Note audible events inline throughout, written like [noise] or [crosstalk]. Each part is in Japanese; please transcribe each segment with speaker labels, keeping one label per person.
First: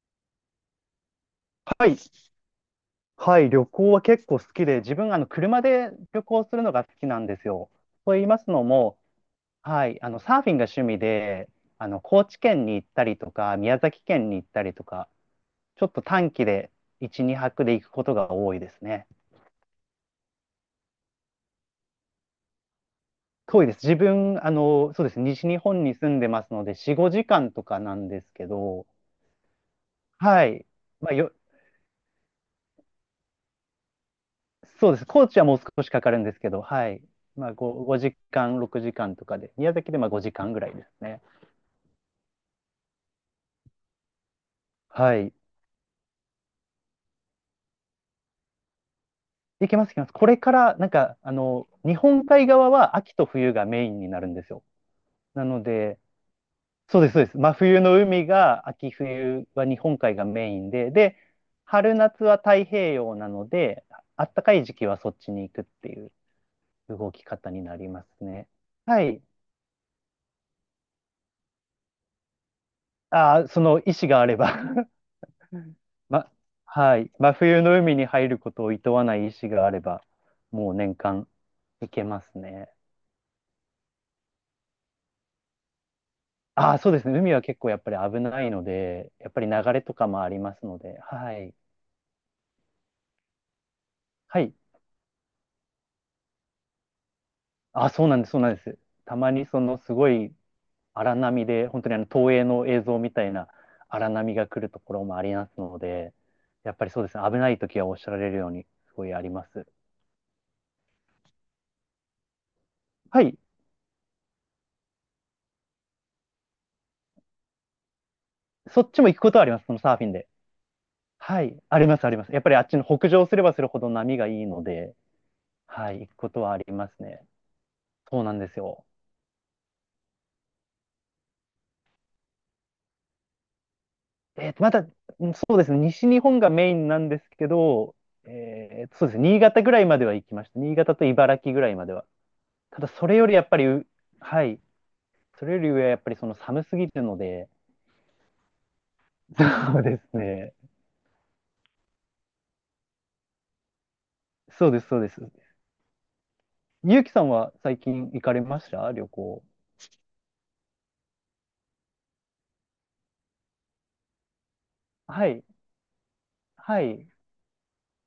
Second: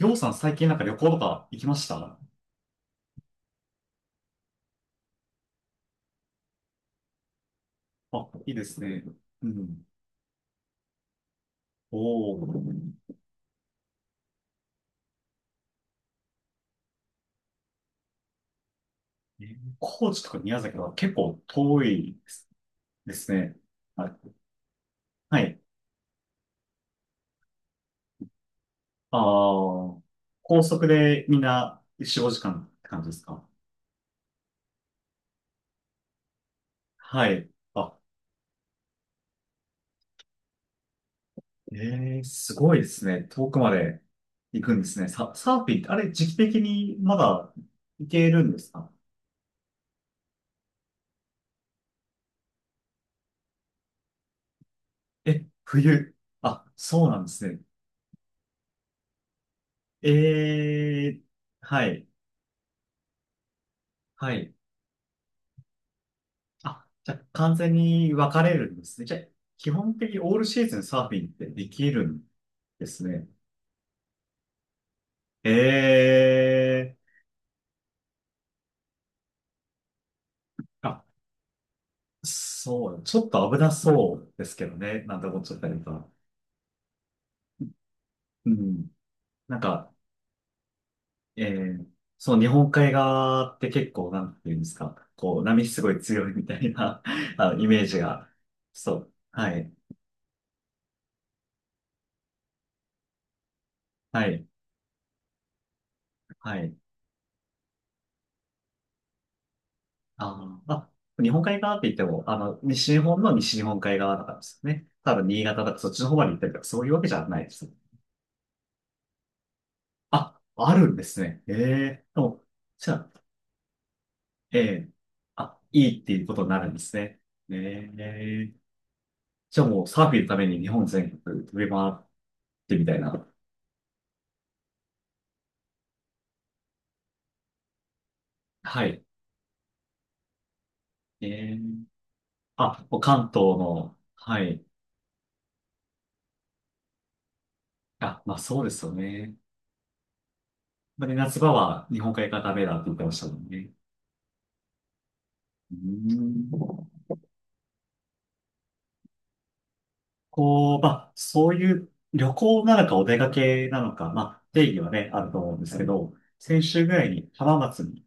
Speaker 1: りょうさん最近なんか旅行とか行きまし
Speaker 2: はい。
Speaker 1: た？
Speaker 2: はい。旅行は結構好きで、自分、車で旅行するのが好きなんですよ。と言い
Speaker 1: あ、
Speaker 2: ます
Speaker 1: いい
Speaker 2: の
Speaker 1: です
Speaker 2: も、
Speaker 1: ね。うん。
Speaker 2: はい。サーフィンが趣味で、
Speaker 1: お
Speaker 2: 高知
Speaker 1: お。
Speaker 2: 県に行ったりとか、宮崎県に行ったりとか、ちょっと短期で1、2泊で行くことが多いですね。
Speaker 1: え、高知とか宮崎は結構遠いですね。
Speaker 2: 遠いです。自
Speaker 1: はい。
Speaker 2: 分、そうです。
Speaker 1: は
Speaker 2: 西日
Speaker 1: い。
Speaker 2: 本に住んでますので、4、5時間とかなんですけど、
Speaker 1: ああ、
Speaker 2: は
Speaker 1: 高
Speaker 2: い。
Speaker 1: 速
Speaker 2: まあ、
Speaker 1: でみんな4、5時間って感じですか？
Speaker 2: そうです。高知はもう少しかかるんですけど、はい。
Speaker 1: は
Speaker 2: ま
Speaker 1: い。
Speaker 2: あ、5、
Speaker 1: あ、
Speaker 2: 時間、6時間とかで、宮崎でまあ5時間ぐらいですね。
Speaker 1: ええ、すごいですね。遠くまで行くんですね。
Speaker 2: はい。
Speaker 1: サーフィンって、あれ、時期的にまだ行けるんですか？
Speaker 2: いけます、いけます。これから、なんか、日本海側は秋と冬がメインになるんですよ。
Speaker 1: え、
Speaker 2: なので、
Speaker 1: 冬。あ、
Speaker 2: そう
Speaker 1: そ
Speaker 2: で
Speaker 1: う
Speaker 2: す、
Speaker 1: な
Speaker 2: そう
Speaker 1: ん
Speaker 2: で
Speaker 1: で
Speaker 2: す。
Speaker 1: す
Speaker 2: 真
Speaker 1: ね。
Speaker 2: 冬の海が、秋冬は日本海がメインで、
Speaker 1: え
Speaker 2: で、
Speaker 1: え、は
Speaker 2: 春
Speaker 1: い。
Speaker 2: 夏は太平洋なので、あ
Speaker 1: は
Speaker 2: ったか
Speaker 1: い。
Speaker 2: い時期はそっちに行くっていう
Speaker 1: あ、
Speaker 2: 動
Speaker 1: じゃ
Speaker 2: き
Speaker 1: あ
Speaker 2: 方
Speaker 1: 完
Speaker 2: に
Speaker 1: 全
Speaker 2: なりま
Speaker 1: に
Speaker 2: す
Speaker 1: 分か
Speaker 2: ね。
Speaker 1: れるんです
Speaker 2: は
Speaker 1: ね。じゃあ、
Speaker 2: い。
Speaker 1: 基本的にオールシーズンサーフィンってできるんですね。
Speaker 2: ああ、その意思があれば。 [laughs]
Speaker 1: え
Speaker 2: ま、は
Speaker 1: え。
Speaker 2: い。真冬の海に入ることを厭わない意思があれば、もう年
Speaker 1: あ、
Speaker 2: 間行けますね。
Speaker 1: そう、ちょっと危なそうですけどね、なんて思っちゃったりとか。
Speaker 2: ああ、そうですね。海は結構やっぱり危な
Speaker 1: う
Speaker 2: いの
Speaker 1: ん。
Speaker 2: で、やっぱり
Speaker 1: なん
Speaker 2: 流れ
Speaker 1: か、
Speaker 2: とかもありますので、は
Speaker 1: え
Speaker 2: い。
Speaker 1: え、その日本海側って結構、なん
Speaker 2: は
Speaker 1: てい
Speaker 2: い。
Speaker 1: うんですか。こう、波すごい強いみたいな [laughs] あのイメー
Speaker 2: あ、
Speaker 1: ジ
Speaker 2: そうなんで
Speaker 1: が。
Speaker 2: す、そうなんです。
Speaker 1: そう。
Speaker 2: たまに
Speaker 1: は
Speaker 2: そ
Speaker 1: い。
Speaker 2: のすごい荒波で、本当にあの東映の映像みたいな荒
Speaker 1: は
Speaker 2: 波
Speaker 1: い。
Speaker 2: が来るところもありますので、
Speaker 1: は
Speaker 2: や
Speaker 1: い。
Speaker 2: っぱりそうですね。危ない時はおっしゃられるように、すごいあります。
Speaker 1: あー、まあ、日本海側って言っても、西日
Speaker 2: は
Speaker 1: 本の
Speaker 2: い。
Speaker 1: 西日本海側だからですよね。多分新潟とかそっちの方まで行ったりとか、そういうわけじゃないです。
Speaker 2: そっちも行くことはあります、そのサーフィンで。
Speaker 1: あ、あるんですね。
Speaker 2: は
Speaker 1: え
Speaker 2: い。あります、
Speaker 1: え、
Speaker 2: あり
Speaker 1: で
Speaker 2: ます。やっ
Speaker 1: も、
Speaker 2: ぱりあっちの
Speaker 1: じゃ
Speaker 2: 北
Speaker 1: あ、
Speaker 2: 上すればするほど波がいい
Speaker 1: え
Speaker 2: の
Speaker 1: え、
Speaker 2: で、
Speaker 1: あ、い
Speaker 2: は
Speaker 1: い
Speaker 2: い。
Speaker 1: っ
Speaker 2: 行
Speaker 1: て
Speaker 2: く
Speaker 1: いう
Speaker 2: こ
Speaker 1: こ
Speaker 2: と
Speaker 1: とに
Speaker 2: はあ
Speaker 1: なる
Speaker 2: り
Speaker 1: んで
Speaker 2: ま
Speaker 1: す
Speaker 2: す
Speaker 1: ね。
Speaker 2: ね。
Speaker 1: え
Speaker 2: そうなんで
Speaker 1: え、
Speaker 2: すよ。
Speaker 1: じゃあもうサーフィンのために日本全国飛び回ってみたいな。
Speaker 2: えーと、まだ、うん、そうですね、西日本がメインなんですけど、
Speaker 1: はい。
Speaker 2: そうですね、新潟ぐらいまでは行きました。新潟と
Speaker 1: え
Speaker 2: 茨城
Speaker 1: え、
Speaker 2: ぐらいまでは。た
Speaker 1: あ、
Speaker 2: だ、
Speaker 1: もう
Speaker 2: それ
Speaker 1: 関
Speaker 2: より
Speaker 1: 東
Speaker 2: やっぱりう、
Speaker 1: の、は
Speaker 2: はい、
Speaker 1: い。
Speaker 2: それより上はやっぱりその寒すぎるので、
Speaker 1: あ、まあそうですよね。
Speaker 2: [laughs] そうですね、
Speaker 1: まあね、夏場は日本海側ダメだって言ってましたもんね。
Speaker 2: そうです、そうです。
Speaker 1: うーん。
Speaker 2: ゆうきさんは最近行かれました旅行？
Speaker 1: こう、まあ、そういう旅行なのかお出かけなのか、まあ、定義はね、あ
Speaker 2: は
Speaker 1: ると
Speaker 2: い、
Speaker 1: 思うんですけど、先
Speaker 2: は
Speaker 1: 週ぐら
Speaker 2: い。
Speaker 1: いに浜松に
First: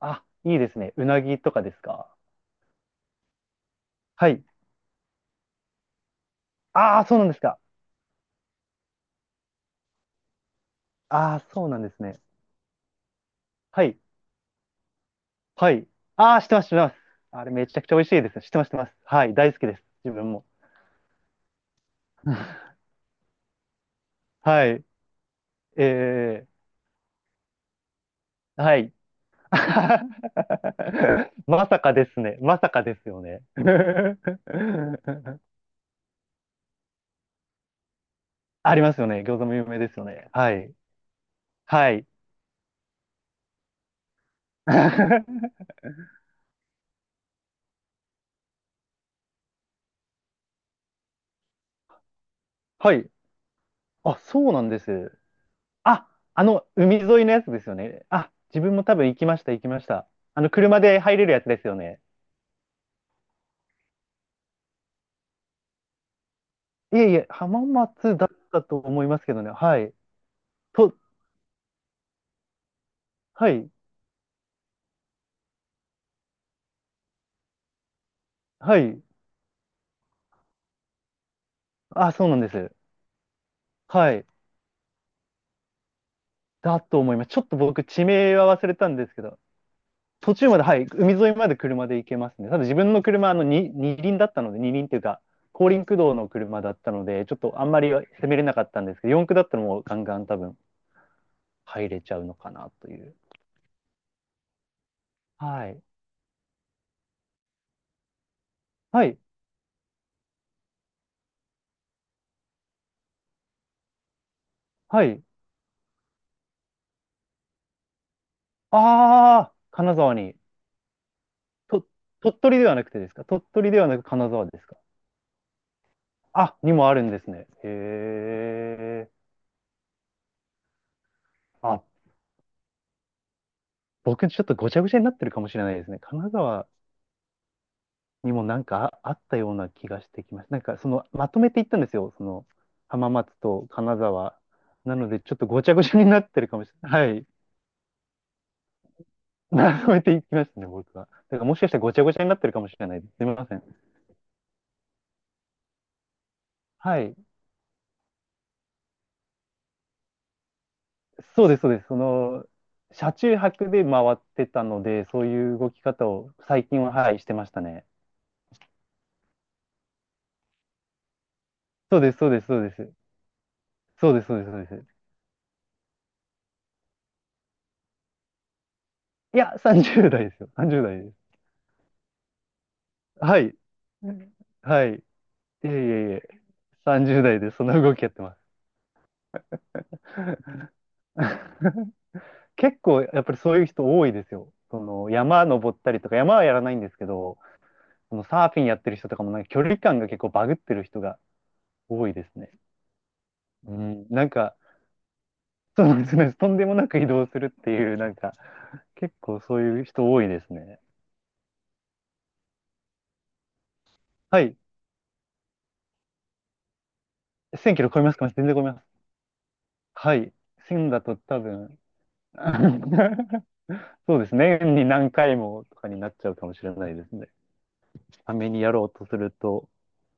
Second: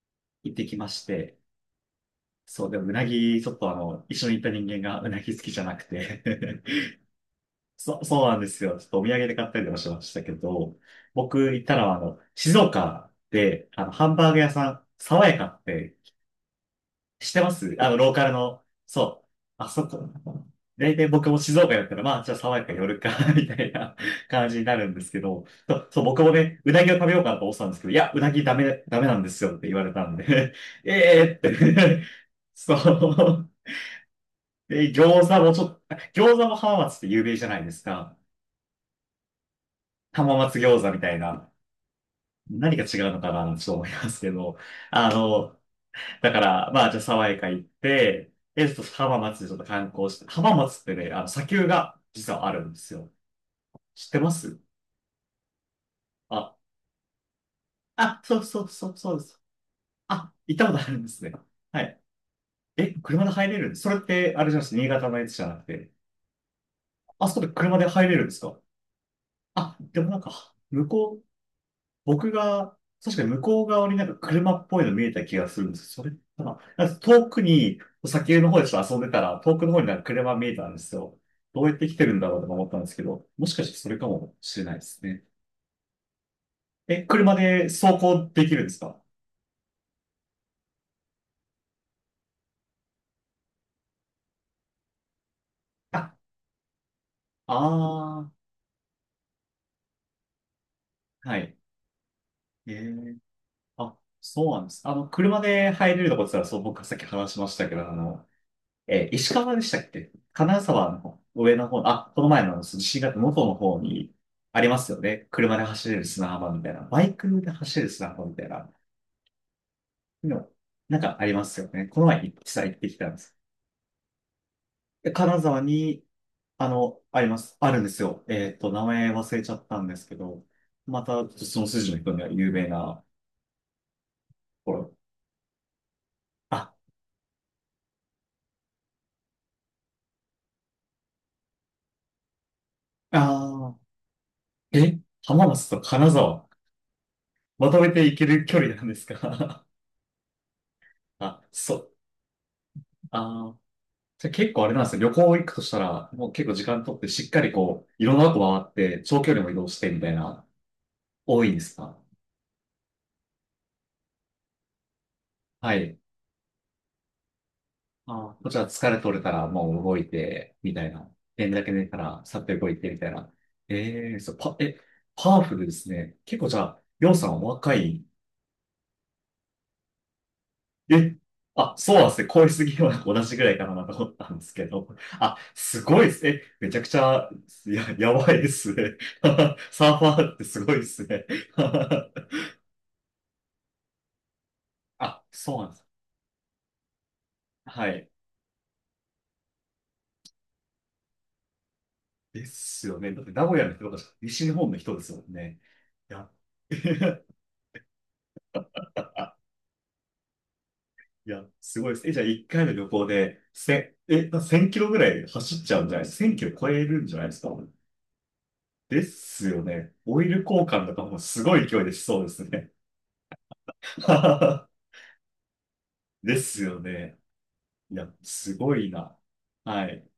Speaker 2: あ、
Speaker 1: 行っ
Speaker 2: いい
Speaker 1: て
Speaker 2: で
Speaker 1: き
Speaker 2: す
Speaker 1: ま
Speaker 2: ね。う
Speaker 1: し
Speaker 2: な
Speaker 1: て、
Speaker 2: ぎとかですか？
Speaker 1: そう、でもうなぎ、ちょっと一
Speaker 2: は
Speaker 1: 緒に行
Speaker 2: い。
Speaker 1: った人間がうなぎ好きじゃなくて
Speaker 2: ああ、そうなんですか？
Speaker 1: [laughs] そうなんですよ。ちょっとお土産で買ったりとかしましたけど、
Speaker 2: あ
Speaker 1: 僕
Speaker 2: あ、
Speaker 1: 行っ
Speaker 2: そう
Speaker 1: た
Speaker 2: なん
Speaker 1: の
Speaker 2: で
Speaker 1: は
Speaker 2: すね。
Speaker 1: 静岡で、
Speaker 2: はい。
Speaker 1: ハンバーグ屋さん、爽やかっ
Speaker 2: はい。
Speaker 1: て
Speaker 2: ああ、知ってます、知ってます。
Speaker 1: して
Speaker 2: あれ
Speaker 1: ま
Speaker 2: め
Speaker 1: す、
Speaker 2: ちゃくちゃ美味
Speaker 1: ロ
Speaker 2: し
Speaker 1: ー
Speaker 2: い
Speaker 1: カ
Speaker 2: で
Speaker 1: ル
Speaker 2: すね。知って
Speaker 1: の、
Speaker 2: ます、知ってます。
Speaker 1: そ
Speaker 2: は
Speaker 1: う。
Speaker 2: い。大好き
Speaker 1: あ
Speaker 2: です。
Speaker 1: そこ。
Speaker 2: 自分も。
Speaker 1: 大体僕も静岡だったら、まあ、じゃあ爽や
Speaker 2: [laughs]
Speaker 1: か寄るか [laughs] みたいな感じに
Speaker 2: は
Speaker 1: な
Speaker 2: い。
Speaker 1: るんですけど、とそう、そう僕も
Speaker 2: え
Speaker 1: ね、うなぎを食べようかなと思ってたんですけど、いや、うなぎダ
Speaker 2: は
Speaker 1: メ、
Speaker 2: い。
Speaker 1: ダメなんですよって言われたんで [laughs]、ええ
Speaker 2: [laughs]
Speaker 1: ー
Speaker 2: まさか
Speaker 1: って
Speaker 2: ですね。
Speaker 1: [laughs]
Speaker 2: まさ
Speaker 1: そ
Speaker 2: かですよね。
Speaker 1: う。で、
Speaker 2: [laughs]
Speaker 1: 餃子も浜松って有名じゃないですか。
Speaker 2: ありますよね。餃子も有名ですよね。
Speaker 1: 浜
Speaker 2: は
Speaker 1: 松
Speaker 2: い。
Speaker 1: 餃子みたいな。
Speaker 2: はい。
Speaker 1: 何が違うのかな、ちょっと思いますけど、あの、
Speaker 2: [laughs]
Speaker 1: だから、まあ、じゃあ、爽やか行って、え、ちょっと浜松でちょっと観光して、浜松ってね、砂丘が実はあるんです
Speaker 2: はい。
Speaker 1: よ。知っ
Speaker 2: あ、
Speaker 1: てま
Speaker 2: そう
Speaker 1: す？
Speaker 2: なんです。あ、あ
Speaker 1: あ、
Speaker 2: の、海沿いのやつですよね。
Speaker 1: あ、
Speaker 2: あ、
Speaker 1: そう
Speaker 2: 自
Speaker 1: そう
Speaker 2: 分も
Speaker 1: そ
Speaker 2: 多
Speaker 1: う、
Speaker 2: 分
Speaker 1: そ
Speaker 2: 行
Speaker 1: うで
Speaker 2: きま
Speaker 1: す。
Speaker 2: した、行きました。
Speaker 1: あ、行ったこ
Speaker 2: 車
Speaker 1: とある
Speaker 2: で
Speaker 1: んで
Speaker 2: 入
Speaker 1: す
Speaker 2: れる
Speaker 1: ね。
Speaker 2: やつですよ
Speaker 1: は
Speaker 2: ね。
Speaker 1: い。え、車で入れるんです？それって、あれじゃないです？新潟のやつじゃなくて。
Speaker 2: いえいえ、
Speaker 1: あ、そこで
Speaker 2: 浜
Speaker 1: 車で入れ
Speaker 2: 松
Speaker 1: る
Speaker 2: だ
Speaker 1: ん
Speaker 2: っ
Speaker 1: ですか？
Speaker 2: たと思いますけどね。
Speaker 1: あ、
Speaker 2: はい。
Speaker 1: でもなんか、
Speaker 2: と、
Speaker 1: 僕が、確かに向
Speaker 2: は
Speaker 1: こう
Speaker 2: い、
Speaker 1: 側になんか車っぽいの見えた気がするんですよ。それかな、なんか遠くに、先の方でち
Speaker 2: は
Speaker 1: ょっと遊ん
Speaker 2: い。
Speaker 1: でたら、遠くの方になんか車見えたんですよ。どうやって来て
Speaker 2: あ、
Speaker 1: るん
Speaker 2: そ
Speaker 1: だ
Speaker 2: うな
Speaker 1: ろう
Speaker 2: ん
Speaker 1: と
Speaker 2: で
Speaker 1: か思っ
Speaker 2: す。
Speaker 1: たんですけど、もしかしてそれか
Speaker 2: はい。
Speaker 1: もしれないですね。
Speaker 2: だと
Speaker 1: え、
Speaker 2: 思います。
Speaker 1: 車
Speaker 2: ちょっと
Speaker 1: で
Speaker 2: 僕、
Speaker 1: 走
Speaker 2: 地
Speaker 1: 行
Speaker 2: 名
Speaker 1: でき
Speaker 2: は
Speaker 1: るん
Speaker 2: 忘
Speaker 1: で
Speaker 2: れ
Speaker 1: す
Speaker 2: たん
Speaker 1: か？
Speaker 2: ですけど、途中まで、はい、海沿いまで車で行けますね。ただ自分の車、に二輪だったので、二輪っていうか、後輪駆
Speaker 1: あ、
Speaker 2: 動の車だったので、ちょっとあんまり攻
Speaker 1: ああ、
Speaker 2: めれなかったんですけど、四駆だったらもうガンガン多分
Speaker 1: はい。
Speaker 2: 入れちゃうのかな
Speaker 1: え
Speaker 2: という。
Speaker 1: え、あ、そうなんです。車
Speaker 2: は
Speaker 1: で
Speaker 2: い。
Speaker 1: 入れるとこって言ったら、そう、僕がさっき話しましたけど、
Speaker 2: はい。
Speaker 1: 石川でしたっけ、金沢の方、上の方、あ、この前のあの新潟の元の方にありますよ
Speaker 2: はい。
Speaker 1: ね。車で走れる砂浜みたいな。バイクで走れる砂浜みたいな。
Speaker 2: ああ、金沢に。
Speaker 1: の、なんかありますよ
Speaker 2: と、
Speaker 1: ね。この前実
Speaker 2: 鳥取で
Speaker 1: 際
Speaker 2: は
Speaker 1: 行っ
Speaker 2: な
Speaker 1: て
Speaker 2: く
Speaker 1: き
Speaker 2: てで
Speaker 1: たん
Speaker 2: す
Speaker 1: で
Speaker 2: か？
Speaker 1: す。
Speaker 2: 鳥取ではなく金沢ですか？
Speaker 1: で金沢に、
Speaker 2: あ、にもあるんで
Speaker 1: あり
Speaker 2: す
Speaker 1: ま
Speaker 2: ね。
Speaker 1: す。あるんですよ。
Speaker 2: へ
Speaker 1: えっと、名
Speaker 2: え。
Speaker 1: 前忘れちゃったんですけど、また、その
Speaker 2: あ、
Speaker 1: 筋の人には有名な
Speaker 2: 僕ちょっとご
Speaker 1: と
Speaker 2: ちゃ
Speaker 1: こ
Speaker 2: ご
Speaker 1: ろ。
Speaker 2: ちゃになってるかもしれないですね。神奈川
Speaker 1: あ、
Speaker 2: にもなんかあったような気がしてきました。なんかそのまとめていったんですよ。その浜松と
Speaker 1: あ
Speaker 2: 金沢。
Speaker 1: ー、
Speaker 2: な
Speaker 1: え、
Speaker 2: のでちょっ
Speaker 1: 浜
Speaker 2: とご
Speaker 1: 松
Speaker 2: ちゃ
Speaker 1: と
Speaker 2: ごちゃに
Speaker 1: 金
Speaker 2: なって
Speaker 1: 沢、
Speaker 2: るかもしれない。はい。
Speaker 1: まとめて行ける距離なんです
Speaker 2: [laughs]
Speaker 1: か？
Speaker 2: まとめていきましたね、僕は。
Speaker 1: [laughs]
Speaker 2: だ
Speaker 1: あ、
Speaker 2: からもしかし
Speaker 1: そ
Speaker 2: たらご
Speaker 1: う。
Speaker 2: ちゃごちゃになってるかもしれないです。すみま
Speaker 1: あ
Speaker 2: せ
Speaker 1: ー、
Speaker 2: ん。
Speaker 1: じゃあ結構あれなんですよ。旅行行くとしたら、もう結構時間取
Speaker 2: は
Speaker 1: って、
Speaker 2: い。
Speaker 1: しっかりこう、いろんなとこ回って、長距離も移動してみたいな、多
Speaker 2: そう
Speaker 1: いん
Speaker 2: で
Speaker 1: で
Speaker 2: す、そう
Speaker 1: す
Speaker 2: です。
Speaker 1: か？
Speaker 2: 車中泊で回ってたので、そういう動
Speaker 1: は
Speaker 2: き
Speaker 1: い。
Speaker 2: 方を最近は、はい、してましたね。
Speaker 1: ああ、こっちは疲れ取れたら、もう動いて、みたいな。連だけ寝た
Speaker 2: そうです、
Speaker 1: ら、
Speaker 2: そう
Speaker 1: さ
Speaker 2: で
Speaker 1: っ
Speaker 2: す、
Speaker 1: と
Speaker 2: そう
Speaker 1: 動
Speaker 2: で
Speaker 1: いて、
Speaker 2: す。
Speaker 1: みたいな。
Speaker 2: そ
Speaker 1: え
Speaker 2: う
Speaker 1: え、
Speaker 2: です、
Speaker 1: そ
Speaker 2: そ
Speaker 1: う、
Speaker 2: うです、そうです。
Speaker 1: パワフルですね。結構じゃあ、りょうさんお若い。
Speaker 2: いや、30代ですよ。30代で
Speaker 1: え、
Speaker 2: す。
Speaker 1: あ、そうなんですね。恋すぎは同じ
Speaker 2: は
Speaker 1: ぐら
Speaker 2: い。
Speaker 1: いかなと思ったんですけ
Speaker 2: は
Speaker 1: ど。
Speaker 2: い。い
Speaker 1: あ、
Speaker 2: えいえ
Speaker 1: すごいで
Speaker 2: い
Speaker 1: す
Speaker 2: え。
Speaker 1: ね。めちゃくち
Speaker 2: 30
Speaker 1: ゃ、
Speaker 2: 代でその動きやっ
Speaker 1: や
Speaker 2: て
Speaker 1: ば
Speaker 2: ます。
Speaker 1: いですね。[laughs] サーファーってすごいですね。
Speaker 2: [laughs]
Speaker 1: [laughs]
Speaker 2: 結構やっぱりそういう人多いですよ。その
Speaker 1: あ、
Speaker 2: 山
Speaker 1: そうなん
Speaker 2: 登
Speaker 1: で
Speaker 2: っ
Speaker 1: す。
Speaker 2: たりとか、山はやらないんですけど、
Speaker 1: はい。
Speaker 2: そのサーフィンやってる人とかもなんか距離感が結構バグってる人が多いです
Speaker 1: で
Speaker 2: ね。
Speaker 1: すよね。だって名古屋
Speaker 2: う
Speaker 1: の人とか、
Speaker 2: ん、なん
Speaker 1: 西日
Speaker 2: か、
Speaker 1: 本の人ですもんね。
Speaker 2: そうで
Speaker 1: い
Speaker 2: す
Speaker 1: や、
Speaker 2: ね、とんでもなく移動す
Speaker 1: [laughs]
Speaker 2: るっていう、なんか、結構そういう人多いですね。
Speaker 1: いや、すごいです。え、じゃあ1回の旅行で、せ、え、
Speaker 2: は
Speaker 1: な
Speaker 2: い。
Speaker 1: 1000キロぐらい走っちゃうんじゃないですか？ 1000 キロ超えるんじゃないですか？
Speaker 2: 1000キロ超えますか？全然超えます。
Speaker 1: ですよね。
Speaker 2: は
Speaker 1: オイ
Speaker 2: い。
Speaker 1: ル交換
Speaker 2: 1000
Speaker 1: と
Speaker 2: だ
Speaker 1: か
Speaker 2: と
Speaker 1: も
Speaker 2: 多
Speaker 1: すごい
Speaker 2: 分、
Speaker 1: 勢いでしそうですね。
Speaker 2: [laughs] そうですね。年
Speaker 1: [laughs]
Speaker 2: に何回もとかになっちゃう
Speaker 1: で
Speaker 2: かも
Speaker 1: す
Speaker 2: しれ
Speaker 1: よ
Speaker 2: ないです
Speaker 1: ね。
Speaker 2: ね。
Speaker 1: いや、
Speaker 2: ため
Speaker 1: す
Speaker 2: にや
Speaker 1: ご
Speaker 2: ろ
Speaker 1: い
Speaker 2: うと
Speaker 1: な。
Speaker 2: すると。
Speaker 1: はい。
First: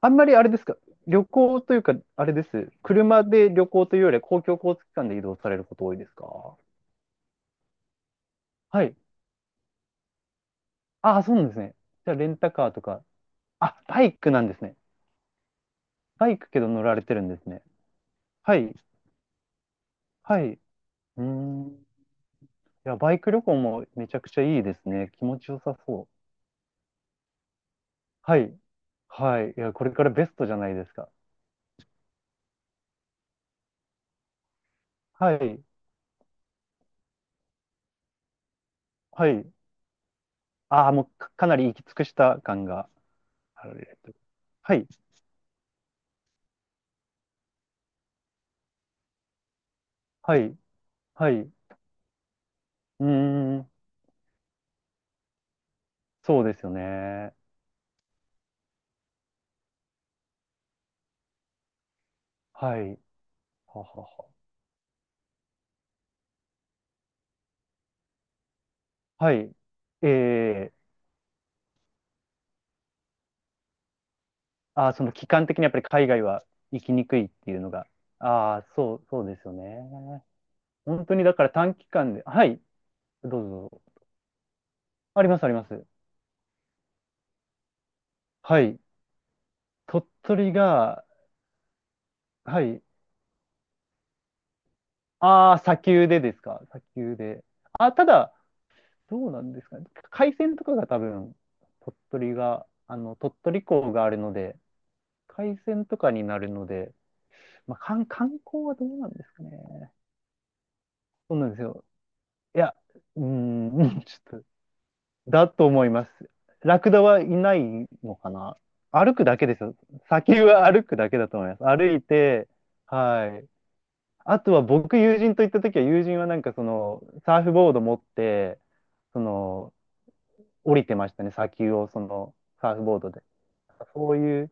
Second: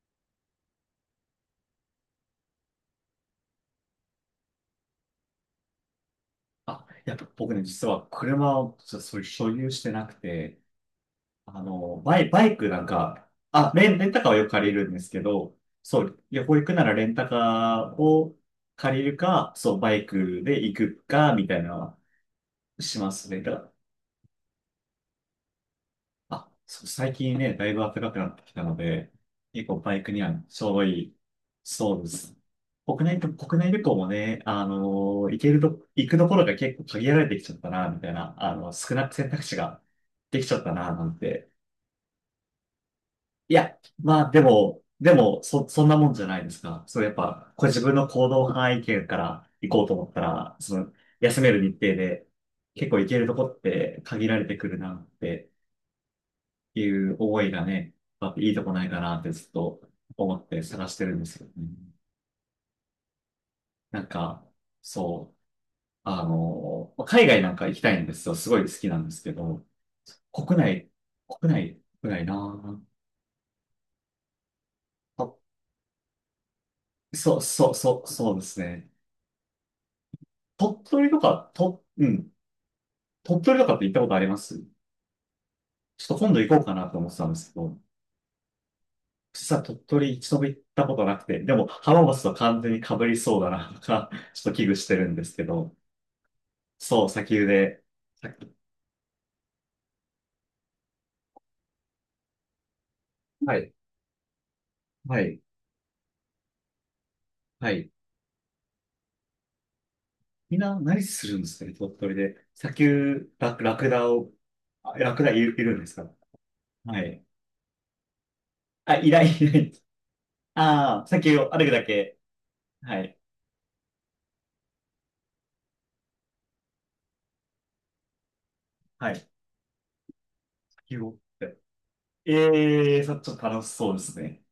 Speaker 2: あんまりあれですか、旅行というか、あれです。車で旅行というよりは公共交通機関で移動されること多いですか？
Speaker 1: あ、やっぱ僕ね、実は車を
Speaker 2: はい。
Speaker 1: ちょっとそういう所有してなくて、
Speaker 2: ああ、そうなんですね。じゃあ、レン
Speaker 1: バ
Speaker 2: タ
Speaker 1: イ
Speaker 2: カ
Speaker 1: ク
Speaker 2: ー
Speaker 1: な
Speaker 2: と
Speaker 1: ん
Speaker 2: か。
Speaker 1: か、あ、
Speaker 2: あ、バ
Speaker 1: レン
Speaker 2: イ
Speaker 1: タカ
Speaker 2: ク
Speaker 1: ーは
Speaker 2: な
Speaker 1: よ
Speaker 2: ん
Speaker 1: く
Speaker 2: です
Speaker 1: 借り
Speaker 2: ね。
Speaker 1: るんですけど、そう、
Speaker 2: バイ
Speaker 1: 旅
Speaker 2: ク
Speaker 1: 行
Speaker 2: け
Speaker 1: 行
Speaker 2: ど
Speaker 1: く
Speaker 2: 乗
Speaker 1: なら
Speaker 2: られ
Speaker 1: レ
Speaker 2: て
Speaker 1: ン
Speaker 2: る
Speaker 1: タ
Speaker 2: んですね。
Speaker 1: カーを
Speaker 2: はい。
Speaker 1: 借りるか、そう、バイ
Speaker 2: は
Speaker 1: ク
Speaker 2: い。う
Speaker 1: で行く
Speaker 2: ー
Speaker 1: か、みたい
Speaker 2: ん。
Speaker 1: な
Speaker 2: い
Speaker 1: のは
Speaker 2: や、
Speaker 1: しま
Speaker 2: バイ
Speaker 1: す
Speaker 2: ク
Speaker 1: ね。
Speaker 2: 旅行もめちゃくちゃいいですね。気持ちよさそう。
Speaker 1: あ、そう、最近ね、だいぶ暖かくなっ
Speaker 2: は
Speaker 1: てき
Speaker 2: い。
Speaker 1: たので、
Speaker 2: はい。い
Speaker 1: 結
Speaker 2: や、
Speaker 1: 構
Speaker 2: これ
Speaker 1: バイ
Speaker 2: から
Speaker 1: クに
Speaker 2: ベ
Speaker 1: は
Speaker 2: ストじゃ
Speaker 1: ち
Speaker 2: な
Speaker 1: ょう
Speaker 2: い
Speaker 1: ど
Speaker 2: です
Speaker 1: い
Speaker 2: か。
Speaker 1: い。そうです。国内旅行もね、
Speaker 2: はい。
Speaker 1: 行くところが結構限られてきちゃったな、みたいな、少なく
Speaker 2: は
Speaker 1: 選択
Speaker 2: い。
Speaker 1: 肢ができちゃった
Speaker 2: あ
Speaker 1: な、
Speaker 2: あ、も
Speaker 1: な
Speaker 2: う
Speaker 1: ん
Speaker 2: か、か
Speaker 1: て。
Speaker 2: なり行き尽くした感が
Speaker 1: い
Speaker 2: あ
Speaker 1: や、
Speaker 2: る。
Speaker 1: まあで
Speaker 2: は
Speaker 1: も、
Speaker 2: い、
Speaker 1: でも、そ、そんなもんじゃないですか。そう、やっぱ、これ自分の行動範囲圏から行こうと思った
Speaker 2: はい、
Speaker 1: ら、その、
Speaker 2: はい。
Speaker 1: 休め
Speaker 2: う
Speaker 1: る日程で、結構
Speaker 2: ー
Speaker 1: 行けるとこっ
Speaker 2: ん、
Speaker 1: て限られてくるなって
Speaker 2: そうですよ
Speaker 1: いう
Speaker 2: ね。
Speaker 1: 思いがね、やっぱいいとこないかなってずっと思って探してるんですよね。
Speaker 2: はい。は
Speaker 1: な
Speaker 2: は
Speaker 1: ん
Speaker 2: は。
Speaker 1: か、そう、海外なんか行きたいんですよ。すごい好きなんですけ
Speaker 2: は
Speaker 1: ど、
Speaker 2: い。
Speaker 1: 国
Speaker 2: ええ、
Speaker 1: 内、国内、国内な
Speaker 2: ああ、その
Speaker 1: ぁ。
Speaker 2: 期
Speaker 1: あ、
Speaker 2: 間的にやっぱり海外は行きにくいっ
Speaker 1: そう、
Speaker 2: ていう
Speaker 1: そ
Speaker 2: の
Speaker 1: う、
Speaker 2: が。
Speaker 1: そう、そうで
Speaker 2: あ
Speaker 1: す
Speaker 2: あ、
Speaker 1: ね。
Speaker 2: そう、そうですよね。
Speaker 1: 鳥
Speaker 2: 本
Speaker 1: 取
Speaker 2: 当
Speaker 1: と
Speaker 2: にだか
Speaker 1: か、
Speaker 2: ら短期
Speaker 1: う
Speaker 2: 間で、
Speaker 1: ん。
Speaker 2: はい、ど
Speaker 1: 鳥
Speaker 2: うぞ
Speaker 1: 取と
Speaker 2: どう
Speaker 1: かっ
Speaker 2: ぞ。
Speaker 1: て行ったことあります？
Speaker 2: あります、あります。
Speaker 1: ちょっと今度行こうかなと思ってたんですけど、
Speaker 2: はい。
Speaker 1: 実は鳥
Speaker 2: 鳥
Speaker 1: 取一度も
Speaker 2: 取
Speaker 1: 行ったこ
Speaker 2: が、
Speaker 1: となくて、でも浜松と
Speaker 2: は
Speaker 1: 完全に
Speaker 2: い。
Speaker 1: 被りそうだなとか、[laughs] ちょっと危惧してるんですけ
Speaker 2: ああ、
Speaker 1: ど、
Speaker 2: 砂丘でですか？砂
Speaker 1: そう、
Speaker 2: 丘
Speaker 1: 砂
Speaker 2: で。
Speaker 1: 丘で、
Speaker 2: あ、た
Speaker 1: さ
Speaker 2: だ、どうなんですかね。海鮮とかが多分、鳥取が、鳥
Speaker 1: は
Speaker 2: 取
Speaker 1: い。
Speaker 2: 港があるので、
Speaker 1: はい、
Speaker 2: 海鮮とかになるので、
Speaker 1: は
Speaker 2: まあ、
Speaker 1: い。
Speaker 2: 観観光はどうなんですかね。
Speaker 1: みんな何す
Speaker 2: そ
Speaker 1: る
Speaker 2: う
Speaker 1: ん
Speaker 2: な
Speaker 1: で
Speaker 2: んで
Speaker 1: す
Speaker 2: す
Speaker 1: かね、
Speaker 2: よ。
Speaker 1: 鳥取で。
Speaker 2: い
Speaker 1: 砂
Speaker 2: や、う
Speaker 1: 丘、ラク
Speaker 2: ーん、[laughs]
Speaker 1: ダ
Speaker 2: ち
Speaker 1: を、
Speaker 2: ょっと、
Speaker 1: あ、ラクダ
Speaker 2: だ
Speaker 1: い
Speaker 2: と
Speaker 1: るんで
Speaker 2: 思い
Speaker 1: す
Speaker 2: ま
Speaker 1: か？
Speaker 2: す。ラク
Speaker 1: は
Speaker 2: ダは
Speaker 1: い。
Speaker 2: いないのかな。
Speaker 1: あ、い
Speaker 2: 歩
Speaker 1: な
Speaker 2: く
Speaker 1: い、
Speaker 2: だ
Speaker 1: い
Speaker 2: けで
Speaker 1: な
Speaker 2: す
Speaker 1: い。
Speaker 2: よ。砂丘は歩く
Speaker 1: ああ、
Speaker 2: だけ
Speaker 1: 砂
Speaker 2: だ
Speaker 1: 丘
Speaker 2: と思
Speaker 1: を
Speaker 2: いま
Speaker 1: 歩
Speaker 2: す。
Speaker 1: くだ
Speaker 2: 歩い
Speaker 1: け。
Speaker 2: て、
Speaker 1: はい、
Speaker 2: はい。あとは僕、友人と行った時は、友人はなんかその、サーフボード持って、
Speaker 1: はい。
Speaker 2: そ
Speaker 1: 砂
Speaker 2: の、降りて
Speaker 1: 丘
Speaker 2: まし
Speaker 1: を。
Speaker 2: たね、砂丘をその、サーフ
Speaker 1: え
Speaker 2: ボー
Speaker 1: えー、
Speaker 2: ドで。
Speaker 1: ちょっと楽しそうで
Speaker 2: そう
Speaker 1: す
Speaker 2: い
Speaker 1: ね。
Speaker 2: う、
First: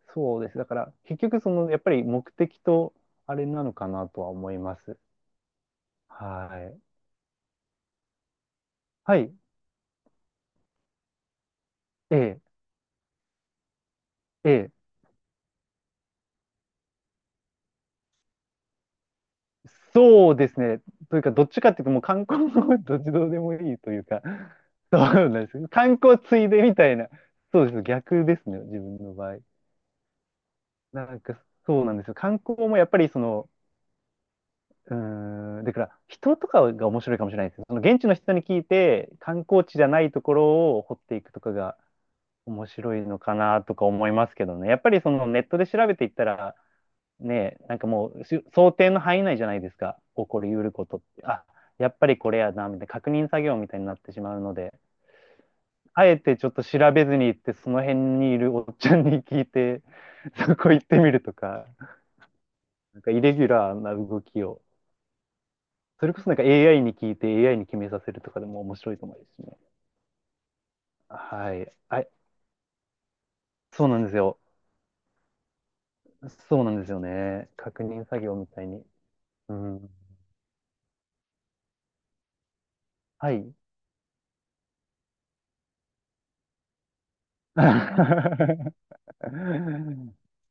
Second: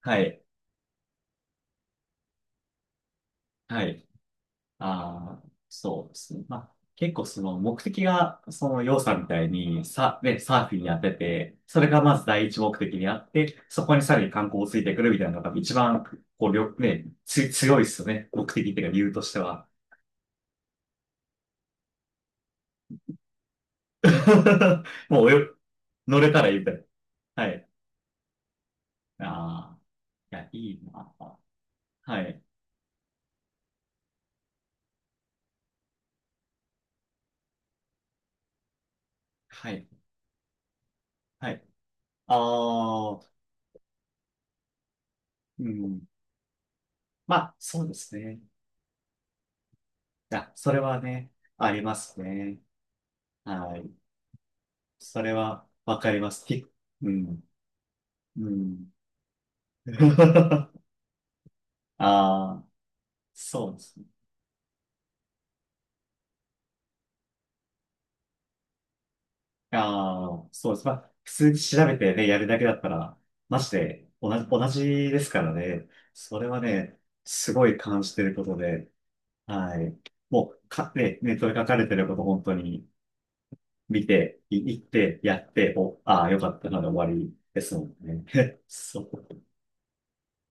Speaker 1: は
Speaker 2: そう
Speaker 1: い。
Speaker 2: です。だから、結局、その、やっぱり目的と、あれなの
Speaker 1: は
Speaker 2: か
Speaker 1: い。
Speaker 2: なとは思います。
Speaker 1: ああ、そうで
Speaker 2: は
Speaker 1: すね。まあ、
Speaker 2: い。
Speaker 1: 結構その目的が、その要さ
Speaker 2: は
Speaker 1: んみ
Speaker 2: い。
Speaker 1: たいに、サーフィンやってて、それが
Speaker 2: え
Speaker 1: まず
Speaker 2: え、
Speaker 1: 第一目的にあって、そこにさらに
Speaker 2: え
Speaker 1: 観光を
Speaker 2: え。
Speaker 1: ついてくるみたいなのが一番、こう、りょ、ね、つ、強いっすよね。目的っていうか理由としては。
Speaker 2: そうですね。というか、どっちかっていうと、もう観光の [laughs] どっちどうでもいいというか、[laughs] そ
Speaker 1: [laughs] も
Speaker 2: うな
Speaker 1: う、
Speaker 2: んですよ。観光
Speaker 1: 乗れ
Speaker 2: つ
Speaker 1: たら
Speaker 2: い
Speaker 1: いい
Speaker 2: で
Speaker 1: みた
Speaker 2: み
Speaker 1: い
Speaker 2: たいな、
Speaker 1: な。は
Speaker 2: そう
Speaker 1: い。
Speaker 2: です。逆ですね、自分の
Speaker 1: あ
Speaker 2: 場合。
Speaker 1: あ、いや、いい
Speaker 2: な
Speaker 1: な。
Speaker 2: んか、そうなんですよ。
Speaker 1: は
Speaker 2: 観
Speaker 1: い。
Speaker 2: 光もやっぱり、その、うーん、だから、人とかが面白いかもしれないです。その現地の人に聞いて、観光
Speaker 1: は
Speaker 2: 地じゃ
Speaker 1: い。
Speaker 2: ないところを掘っていくと
Speaker 1: は
Speaker 2: か
Speaker 1: い。
Speaker 2: が、面白い
Speaker 1: あ
Speaker 2: の
Speaker 1: あ、
Speaker 2: かなとか思いますけどね。やっぱりそのネットで
Speaker 1: う
Speaker 2: 調べて
Speaker 1: ん。
Speaker 2: いったら、
Speaker 1: まあ、
Speaker 2: ね、なん
Speaker 1: そ
Speaker 2: か
Speaker 1: うで
Speaker 2: も
Speaker 1: す
Speaker 2: う
Speaker 1: ね。い
Speaker 2: し想定の範囲内じゃないですか。起こ
Speaker 1: や、
Speaker 2: りう
Speaker 1: そ
Speaker 2: る
Speaker 1: れ
Speaker 2: こと
Speaker 1: は
Speaker 2: って。
Speaker 1: ね、
Speaker 2: あ、
Speaker 1: あり
Speaker 2: や
Speaker 1: ま
Speaker 2: っぱり
Speaker 1: す
Speaker 2: これや
Speaker 1: ね。
Speaker 2: な、みたいな確認作業み
Speaker 1: は
Speaker 2: たいにな
Speaker 1: い。
Speaker 2: ってしまうので、
Speaker 1: それはわ
Speaker 2: あ
Speaker 1: か
Speaker 2: え
Speaker 1: りま
Speaker 2: て
Speaker 1: す。
Speaker 2: ちょっと調べ
Speaker 1: う
Speaker 2: ずに行っ
Speaker 1: ん。
Speaker 2: て、その辺にい
Speaker 1: う
Speaker 2: るおっち
Speaker 1: ん。
Speaker 2: ゃんに聞いて、[laughs] そこ
Speaker 1: [laughs]
Speaker 2: 行ってみるとか、
Speaker 1: ああ、
Speaker 2: なんかイレギュ
Speaker 1: そう
Speaker 2: ラ
Speaker 1: で
Speaker 2: ーな
Speaker 1: すね。
Speaker 2: 動きを、それこそなんか AI に聞いて AI に決めさせるとかでも面白いと思いますしね。
Speaker 1: ああ、そうです。まあ、普通
Speaker 2: は
Speaker 1: に
Speaker 2: い。
Speaker 1: 調べ
Speaker 2: あ、
Speaker 1: てね、やるだけだったら、まし
Speaker 2: そうなん
Speaker 1: て、
Speaker 2: です
Speaker 1: 同
Speaker 2: よ。
Speaker 1: じ、同じですからね。それは
Speaker 2: そうなんです
Speaker 1: ね、
Speaker 2: よね。
Speaker 1: すごい
Speaker 2: 確
Speaker 1: 感
Speaker 2: 認
Speaker 1: じ
Speaker 2: 作
Speaker 1: てる
Speaker 2: 業
Speaker 1: こ
Speaker 2: み
Speaker 1: と
Speaker 2: たいに。
Speaker 1: で、
Speaker 2: う
Speaker 1: は
Speaker 2: ん。
Speaker 1: い。もう、ネットで書かれてること本当に
Speaker 2: はい。
Speaker 1: 見て、行って、やって、ああ、よかったなで終わりですもんね。[laughs]
Speaker 2: [laughs]
Speaker 1: そう。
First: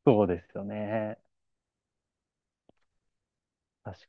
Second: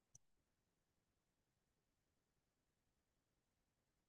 Speaker 2: そうですよね。確か